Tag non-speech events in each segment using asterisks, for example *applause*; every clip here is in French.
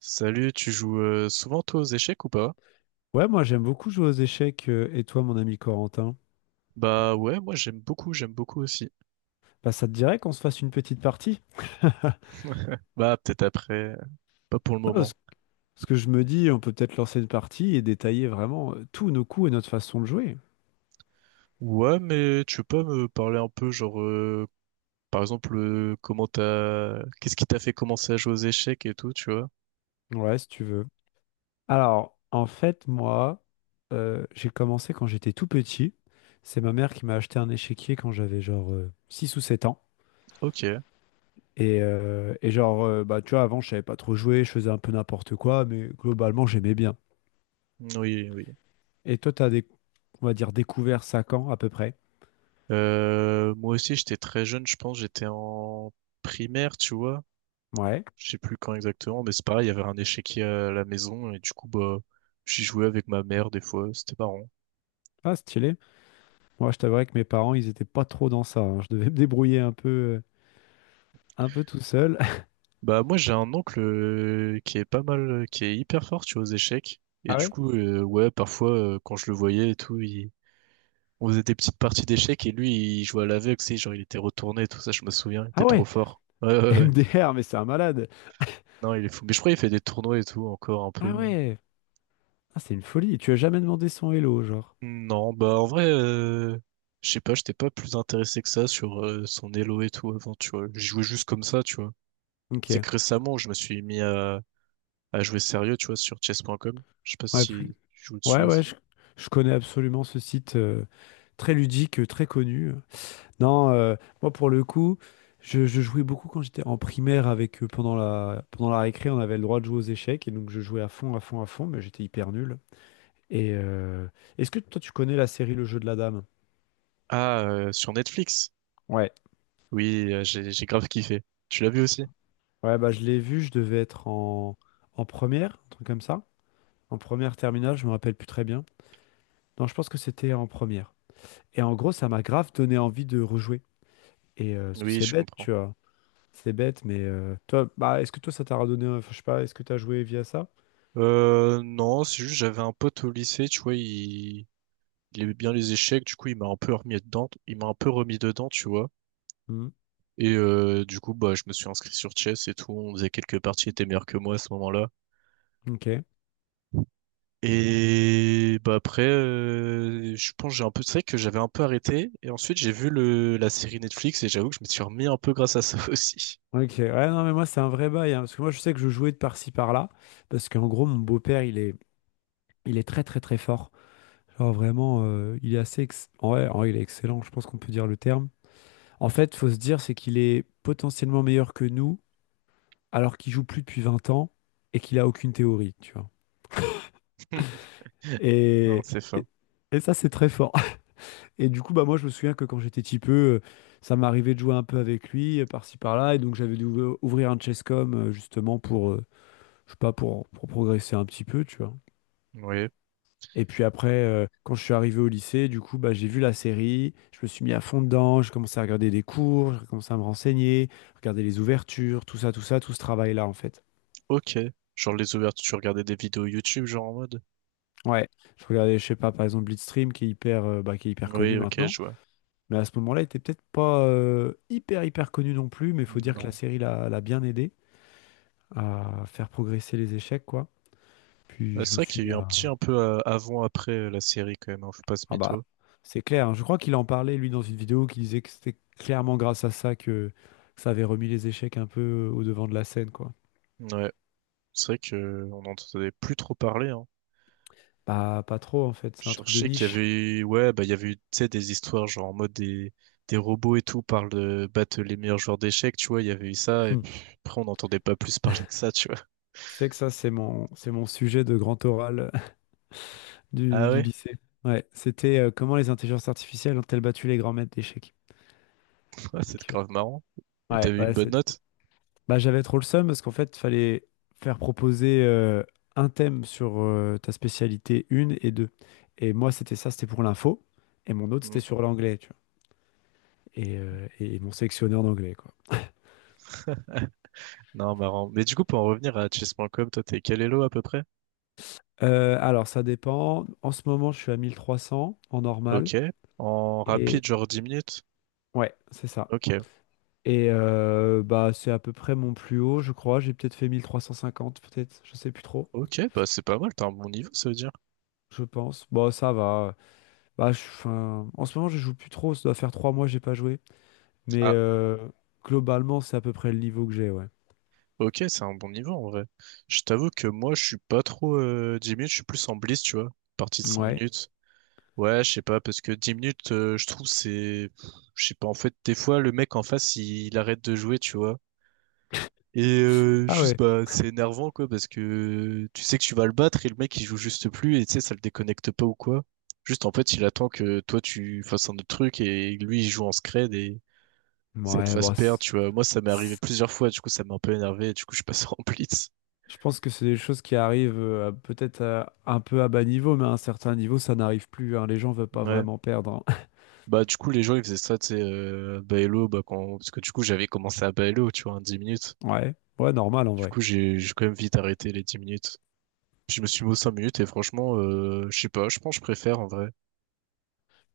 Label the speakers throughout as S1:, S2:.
S1: Salut, tu joues souvent toi aux échecs ou pas?
S2: Ouais, moi j'aime beaucoup jouer aux échecs, et toi mon ami Corentin?
S1: Bah ouais, moi j'aime beaucoup aussi.
S2: Bah ça te dirait qu'on se fasse une petite partie?
S1: Bah peut-être après, pas pour le
S2: Ah,
S1: moment.
S2: parce que je me dis, on peut peut-être lancer une partie et détailler vraiment tous nos coups et notre façon de jouer.
S1: Ouais, mais tu peux pas me parler un peu genre par exemple comment t'as qu'est-ce qui t'a fait commencer à jouer aux échecs et tout, tu vois?
S2: Ouais, si tu veux. Alors, en fait, moi, j'ai commencé quand j'étais tout petit. C'est ma mère qui m'a acheté un échiquier quand j'avais genre 6 ou 7 ans.
S1: OK.
S2: Et genre, bah, tu vois, avant, je savais pas trop jouer, je faisais un peu n'importe quoi, mais globalement, j'aimais bien.
S1: Oui, oui.
S2: Et toi, t'as, des, on va dire, découvert ça quand, à peu près?
S1: Moi aussi j'étais très jeune, je pense, j'étais en primaire, tu vois.
S2: Ouais.
S1: Je sais plus quand exactement, mais c'est pareil, il y avait un échiquier à la maison et du coup bah j'y jouais avec ma mère des fois, c'était marrant.
S2: Ah, stylé. Moi, je t'avouerais que mes parents, ils étaient pas trop dans ça, hein. Je devais me débrouiller un peu tout seul. *laughs*
S1: Bah moi j'ai un oncle qui est pas mal, qui est hyper fort, tu vois, aux échecs. Et
S2: Ah
S1: du
S2: ouais?
S1: coup, ouais, parfois quand je le voyais et tout, il... On faisait des petites parties d'échecs et lui il jouait à l'aveugle, tu sais, genre il était retourné et tout ça, je me souviens, il était
S2: Ah
S1: trop
S2: ouais,
S1: fort. Ouais,
S2: *laughs*
S1: ouais, ouais.
S2: MDR, mais c'est un malade.
S1: Non, il est fou. Mais je crois qu'il fait des tournois et tout encore un
S2: Ah
S1: peu.
S2: ouais, ah, c'est une folie. Tu as jamais demandé son hello, genre.
S1: Non, bah en vrai, je sais pas, j'étais pas plus intéressé que ça sur son Elo et tout avant, tu vois. Je jouais juste comme ça, tu vois.
S2: Ok.
S1: C'est que récemment je me suis mis à jouer sérieux, tu vois, sur chess.com. Je sais pas
S2: Ouais,
S1: si tu joues dessus
S2: ouais, ouais,
S1: aussi.
S2: je connais absolument ce site très ludique, très connu. Non, moi pour le coup, je jouais beaucoup quand j'étais en primaire avec eux pendant pendant la récré, on avait le droit de jouer aux échecs et donc je jouais à fond, à fond, à fond, mais j'étais hyper nul. Et est-ce que toi tu connais la série Le jeu de la dame?
S1: Ah, sur Netflix.
S2: Ouais,
S1: Oui, j'ai grave kiffé. Tu l'as vu aussi?
S2: ouais, bah je l'ai vu, je devais être en première, un truc comme ça. En première terminale, je me rappelle plus très bien. Non, je pense que c'était en première. Et en gros, ça m'a grave donné envie de rejouer. Et parce que
S1: Oui,
S2: c'est
S1: je
S2: bête,
S1: comprends.
S2: tu vois. C'est bête, mais toi, bah est-ce que toi ça t'a redonné, enfin, je sais pas, est-ce que t'as joué via ça?
S1: Non, c'est juste j'avais un pote au lycée, tu vois, il aimait bien les échecs, du coup il m'a un peu remis dedans, il m'a un peu remis dedans, tu vois.
S2: Hmm.
S1: Et du coup, bah, je me suis inscrit sur Chess et tout, on faisait quelques parties, il était meilleur que moi à ce moment-là.
S2: Ok.
S1: Et bah après, je pense que j'ai un peu, c'est vrai que j'avais un peu arrêté. Et ensuite, j'ai vu la série Netflix et j'avoue que je me suis remis un peu grâce à ça *laughs* aussi.
S2: Ok. Ouais, non, mais moi c'est un vrai bail, hein, parce que moi je sais que je jouais de par-ci par-là, parce qu'en gros mon beau-père il est très très très fort. Genre vraiment, il est assez, ouais, ouais, il est excellent, je pense qu'on peut dire le terme. En fait, faut se dire, c'est qu'il est potentiellement meilleur que nous, alors qu'il joue plus depuis 20 ans et qu'il a aucune théorie, tu vois.
S1: *laughs* Non,
S2: Et,
S1: c'est fort.
S2: et, et ça, c'est très fort. *laughs* Et du coup, bah moi, je me souviens que quand j'étais petit peu, ça m'arrivait de jouer un peu avec lui, par-ci, par-là. Et donc, j'avais dû ouvrir un chesscom, justement, je sais pas, pour progresser un petit peu, tu vois.
S1: Oui.
S2: Et puis après, quand je suis arrivé au lycée, du coup, bah, j'ai vu la série, je me suis mis à fond dedans, j'ai commencé à regarder des cours, j'ai commencé à me renseigner, regarder les ouvertures, tout ça, tout ça, tout ce travail-là, en fait.
S1: Ok. Genre les ouvertures, tu regardais des vidéos YouTube, genre en mode.
S2: Ouais, je regardais, je sais pas, par exemple Blitzstream qui est hyper, bah, qui est hyper connu
S1: Oui, ok,
S2: maintenant,
S1: je vois.
S2: mais à ce moment-là, il était peut-être pas hyper hyper connu non plus, mais il faut dire que la
S1: Non.
S2: série l'a bien aidé à faire progresser les échecs, quoi. Puis
S1: Bah,
S2: je
S1: c'est
S2: me
S1: vrai
S2: suis
S1: qu'il y
S2: mis
S1: a eu un
S2: à...
S1: petit un peu avant après la série quand même, hein, faut pas se
S2: Ah bah,
S1: mytho.
S2: c'est clair, hein. Je crois qu'il en parlait, lui, dans une vidéo, qui disait que c'était clairement grâce à ça que ça avait remis les échecs un peu au devant de la scène, quoi.
S1: Ouais, c'est vrai que on n'entendait plus trop parler, hein.
S2: Bah, pas trop, en fait,
S1: Je
S2: c'est un truc de
S1: cherchais qu'il y avait
S2: niche.
S1: eu, ouais, bah, il y avait eu, tu sais, des histoires, genre, en mode des robots et tout, parlent de battre les meilleurs joueurs d'échecs, tu vois, il y avait eu ça, et
S2: Hmm.
S1: puis après, on n'entendait pas plus *laughs* parler que ça, tu vois.
S2: Tu sais que ça, c'est mon sujet de grand oral
S1: Ah
S2: du
S1: ouais?
S2: lycée. Ouais, c'était comment les intelligences artificielles ont-elles battu les grands maîtres d'échecs.
S1: *laughs* Ouais, c'est
S2: Donc,
S1: grave marrant. Et
S2: ouais,
S1: t'avais une
S2: ouais,
S1: bonne note?
S2: bah, j'avais trop le seum parce qu'en fait, fallait faire proposer un thème sur ta spécialité une et deux. Et moi, c'était ça, c'était pour l'info. Et mon autre,
S1: Hmm.
S2: c'était sur l'anglais, tu vois. Et ils m'ont sélectionné en anglais, quoi.
S1: *laughs* Non, marrant. Mais du coup, pour en revenir à chess.com, toi, t'es quel elo à peu près?
S2: Alors, ça dépend. En ce moment, je suis à 1 300 en normal.
S1: Ok. En
S2: Et
S1: rapide, genre 10 minutes?
S2: ouais, c'est ça.
S1: Ok.
S2: Et bah, c'est à peu près mon plus haut, je crois. J'ai peut-être fait 1 350 peut-être. Je sais plus trop,
S1: Ok, bah, c'est pas mal, t'as un bon niveau, ça veut dire.
S2: je pense. Bon, ça va. Bah, 'fin, en ce moment, je joue plus trop. Ça doit faire 3 mois que j'ai pas joué. Mais globalement, c'est à peu près le niveau que j'ai, ouais.
S1: Ok, c'est un bon niveau en vrai. Je t'avoue que moi, je suis pas trop 10 minutes, je suis plus en blitz, tu vois. Partie de cinq
S2: Ouais.
S1: minutes. Ouais, je sais pas, parce que 10 minutes, je trouve c'est... Je sais pas, en fait, des fois, le mec en face, il arrête de jouer, tu vois. Et
S2: Ah
S1: juste,
S2: ouais.
S1: bah, c'est énervant, quoi, parce que tu sais que tu vas le battre et le mec, il joue juste plus, et tu sais, ça le déconnecte pas ou quoi. Juste, en fait, il attend que toi, tu fasses un autre truc, et lui, il joue en scred, et ça te
S2: Ouais,
S1: fasse
S2: bon,
S1: perdre, tu vois. Moi, ça m'est arrivé
S2: c'est-
S1: plusieurs fois, du coup, ça m'a un peu énervé, et du coup, je passe *laughs* en blitz.
S2: je pense que c'est des choses qui arrivent peut-être un peu à bas niveau, mais à un certain niveau, ça n'arrive plus, hein. Les gens veulent pas
S1: Ouais,
S2: vraiment perdre, hein. *laughs*
S1: bah, du coup, les gens, ils faisaient ça, tu sais, à Baello, bah, quand, parce que du coup, j'avais commencé à Baello, tu vois, en 10 minutes.
S2: Ouais. Ouais, normal en
S1: Du
S2: vrai.
S1: coup, j'ai quand même vite arrêté les 10 minutes. Puis, je me suis mis aux 5 minutes et franchement, je sais pas, je pense que je préfère en vrai.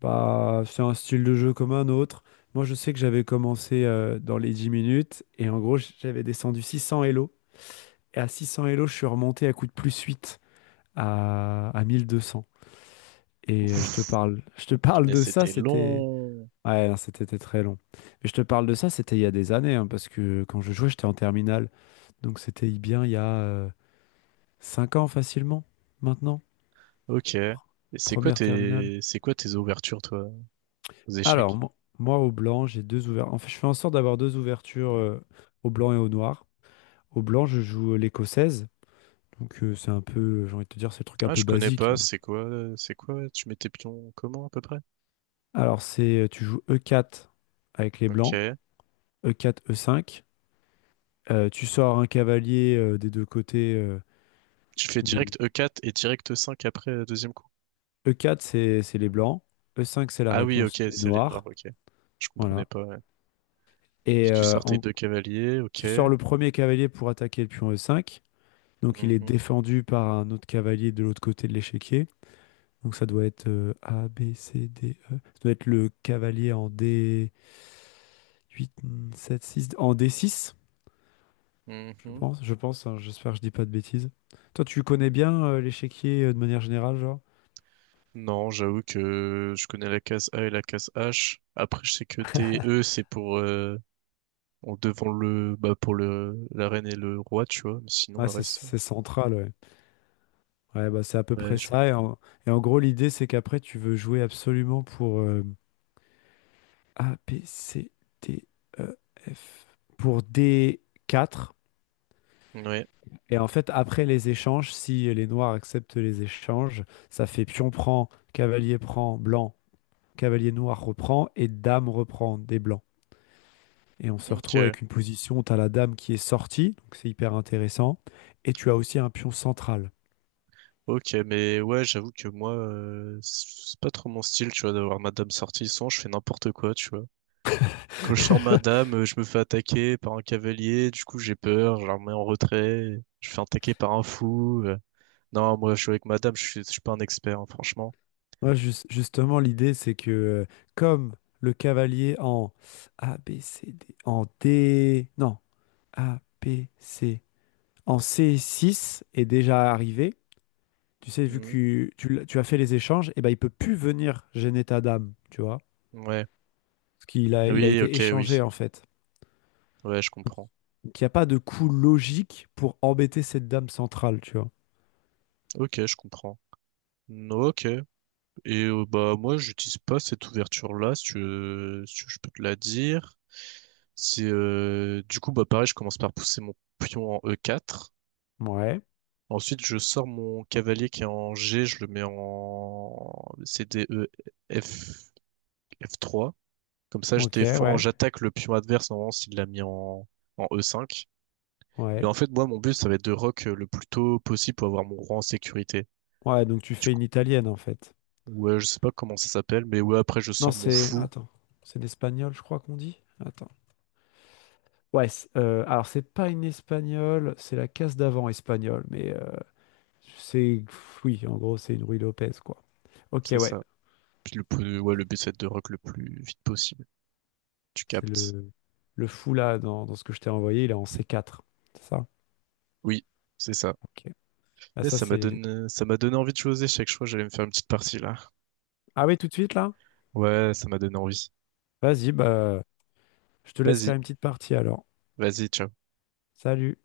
S2: Bah, c'est un style de jeu comme un autre. Moi, je sais que j'avais commencé dans les 10 minutes et en gros, j'avais descendu 600 Elo. Et à 600 Elo, je suis remonté à coup de plus 8 à 1200. Et
S1: Ouf,
S2: je te parle
S1: punaise,
S2: de ça,
S1: c'était
S2: c'était.
S1: long.
S2: Ouais, non, c'était très long. Mais je te parle de ça, c'était il y a des années, hein, parce que quand je jouais, j'étais en terminale. Donc c'était bien il y a 5 ans facilement, maintenant.
S1: Ok. Et
S2: Pr- Première terminale.
S1: c'est quoi tes ouvertures, toi, aux
S2: Alors,
S1: échecs?
S2: moi, au blanc, j'ai deux ouvertures. En fait, je fais en sorte d'avoir deux ouvertures au blanc et au noir. Au blanc, je joue l'écossaise. Donc, c'est un peu, j'ai envie de te dire, c'est le truc un
S1: Ah,
S2: peu
S1: je connais
S2: basique.
S1: pas,
S2: hein.
S1: c'est quoi, tu mets tes pions comment, à peu près?
S2: Alors, tu joues E4 avec les blancs,
S1: Ok.
S2: E4, E5. Tu sors un cavalier des deux côtés.
S1: Tu fais
S2: Du-
S1: direct E4 et direct E5 après, deuxième coup.
S2: E4, c'est les blancs. E5, c'est la
S1: Ah oui,
S2: réponse
S1: ok,
S2: des
S1: c'est les noirs,
S2: noirs.
S1: ok. Je comprenais
S2: Voilà.
S1: pas. Puis
S2: Et
S1: tu sortais deux cavaliers, ok.
S2: tu sors le premier cavalier pour attaquer le pion E5. Donc, il est
S1: Mhm,
S2: défendu par un autre cavalier de l'autre côté de l'échiquier. Donc ça doit être A, B, C, D, E. Ça doit être le cavalier en D8, 7, 6, en D6,
S1: mhm.
S2: je pense, hein, j'espère que je dis pas de bêtises. Toi, tu connais bien l'échiquier de manière générale, genre?
S1: Non, j'avoue que je connais la case A et la case H. Après, je sais que D et E, c'est pour en devant le bah pour le la reine et le roi, tu vois. Mais sinon,
S2: Ouais,
S1: le reste,
S2: c'est central, ouais. Ouais, bah c'est à peu
S1: ouais,
S2: près ça. Et et en gros, l'idée, c'est qu'après, tu veux jouer absolument pour A, B, C, D, E, F. Pour D4.
S1: ouais.
S2: Et en fait, après les échanges, si les noirs acceptent les échanges, ça fait pion prend, cavalier prend, blanc, cavalier noir reprend et dame reprend des blancs. Et on se retrouve
S1: Ok,
S2: avec une position où tu as la dame qui est sortie, donc c'est hyper intéressant, et tu as aussi un pion central.
S1: ok, mais ouais, j'avoue que moi, c'est pas trop mon style, tu vois, d'avoir Madame Sortisson. Je fais n'importe quoi, tu vois. Quand je sors
S2: *laughs*
S1: Madame, je me fais attaquer par un cavalier. Du coup, j'ai peur. Je la remets en retrait. Je me fais attaquer par un fou. Non, moi, je suis avec madame, je suis pas un expert, hein, franchement.
S2: Moi, justement, l'idée, c'est que comme le cavalier en A, B, C, D, en D, non, A, B, C, en C6 est déjà arrivé, tu sais, vu que
S1: Hmm.
S2: tu as fait les échanges, et ben, il peut plus venir gêner ta dame, tu vois,
S1: Ouais.
S2: parce il a
S1: Oui,
S2: été
S1: ok,
S2: échangé
S1: oui.
S2: en fait.
S1: Ouais, je comprends.
S2: Donc il n'y a pas de coût logique pour embêter cette dame centrale, tu vois.
S1: Ok, je comprends. No, Ok. Et bah moi, j'utilise pas cette ouverture-là, si tu veux, je peux te la dire. C'est du coup bah pareil, je commence par pousser mon pion en E4.
S2: Ouais,
S1: Ensuite, je sors mon cavalier qui est en G, je le mets en c d e F... F3. Comme ça, je
S2: ok,
S1: défends,
S2: ouais,
S1: j'attaque le pion adverse normalement s'il l'a mis en e5. Et
S2: ouais.
S1: en fait, moi, mon but, ça va être de rock le plus tôt possible pour avoir mon roi en sécurité.
S2: Ouais, donc tu
S1: Du
S2: fais
S1: coup,
S2: une italienne en fait.
S1: ouais, je sais pas comment ça s'appelle, mais ouais, après, je
S2: Non,
S1: sors mon
S2: c'est...
S1: fou.
S2: Attends, c'est l'espagnol, je crois qu'on dit. Attends. Ouais, alors c'est pas une espagnole, c'est la case d'avant espagnole, mais c'est... Oui, en gros, c'est une Ruy Lopez, quoi. Ok,
S1: C'est
S2: ouais.
S1: ça. Puis ouais, le but, c'est de rock le plus vite possible. Tu
S2: C'est
S1: captes.
S2: le fou là dans ce que je t'ai envoyé, il est en C4. C'est ça?
S1: Oui, c'est ça.
S2: Ok. Ah,
S1: Et
S2: ça, c'est...
S1: ça m'a donné envie de jouer aux échecs. Je crois que j'allais me faire une petite partie là.
S2: Ah oui, tout de suite là?
S1: Ouais, ça m'a donné envie.
S2: Vas-y, bah, je te laisse
S1: Vas-y,
S2: faire une petite partie alors.
S1: vas-y, ciao.
S2: Salut.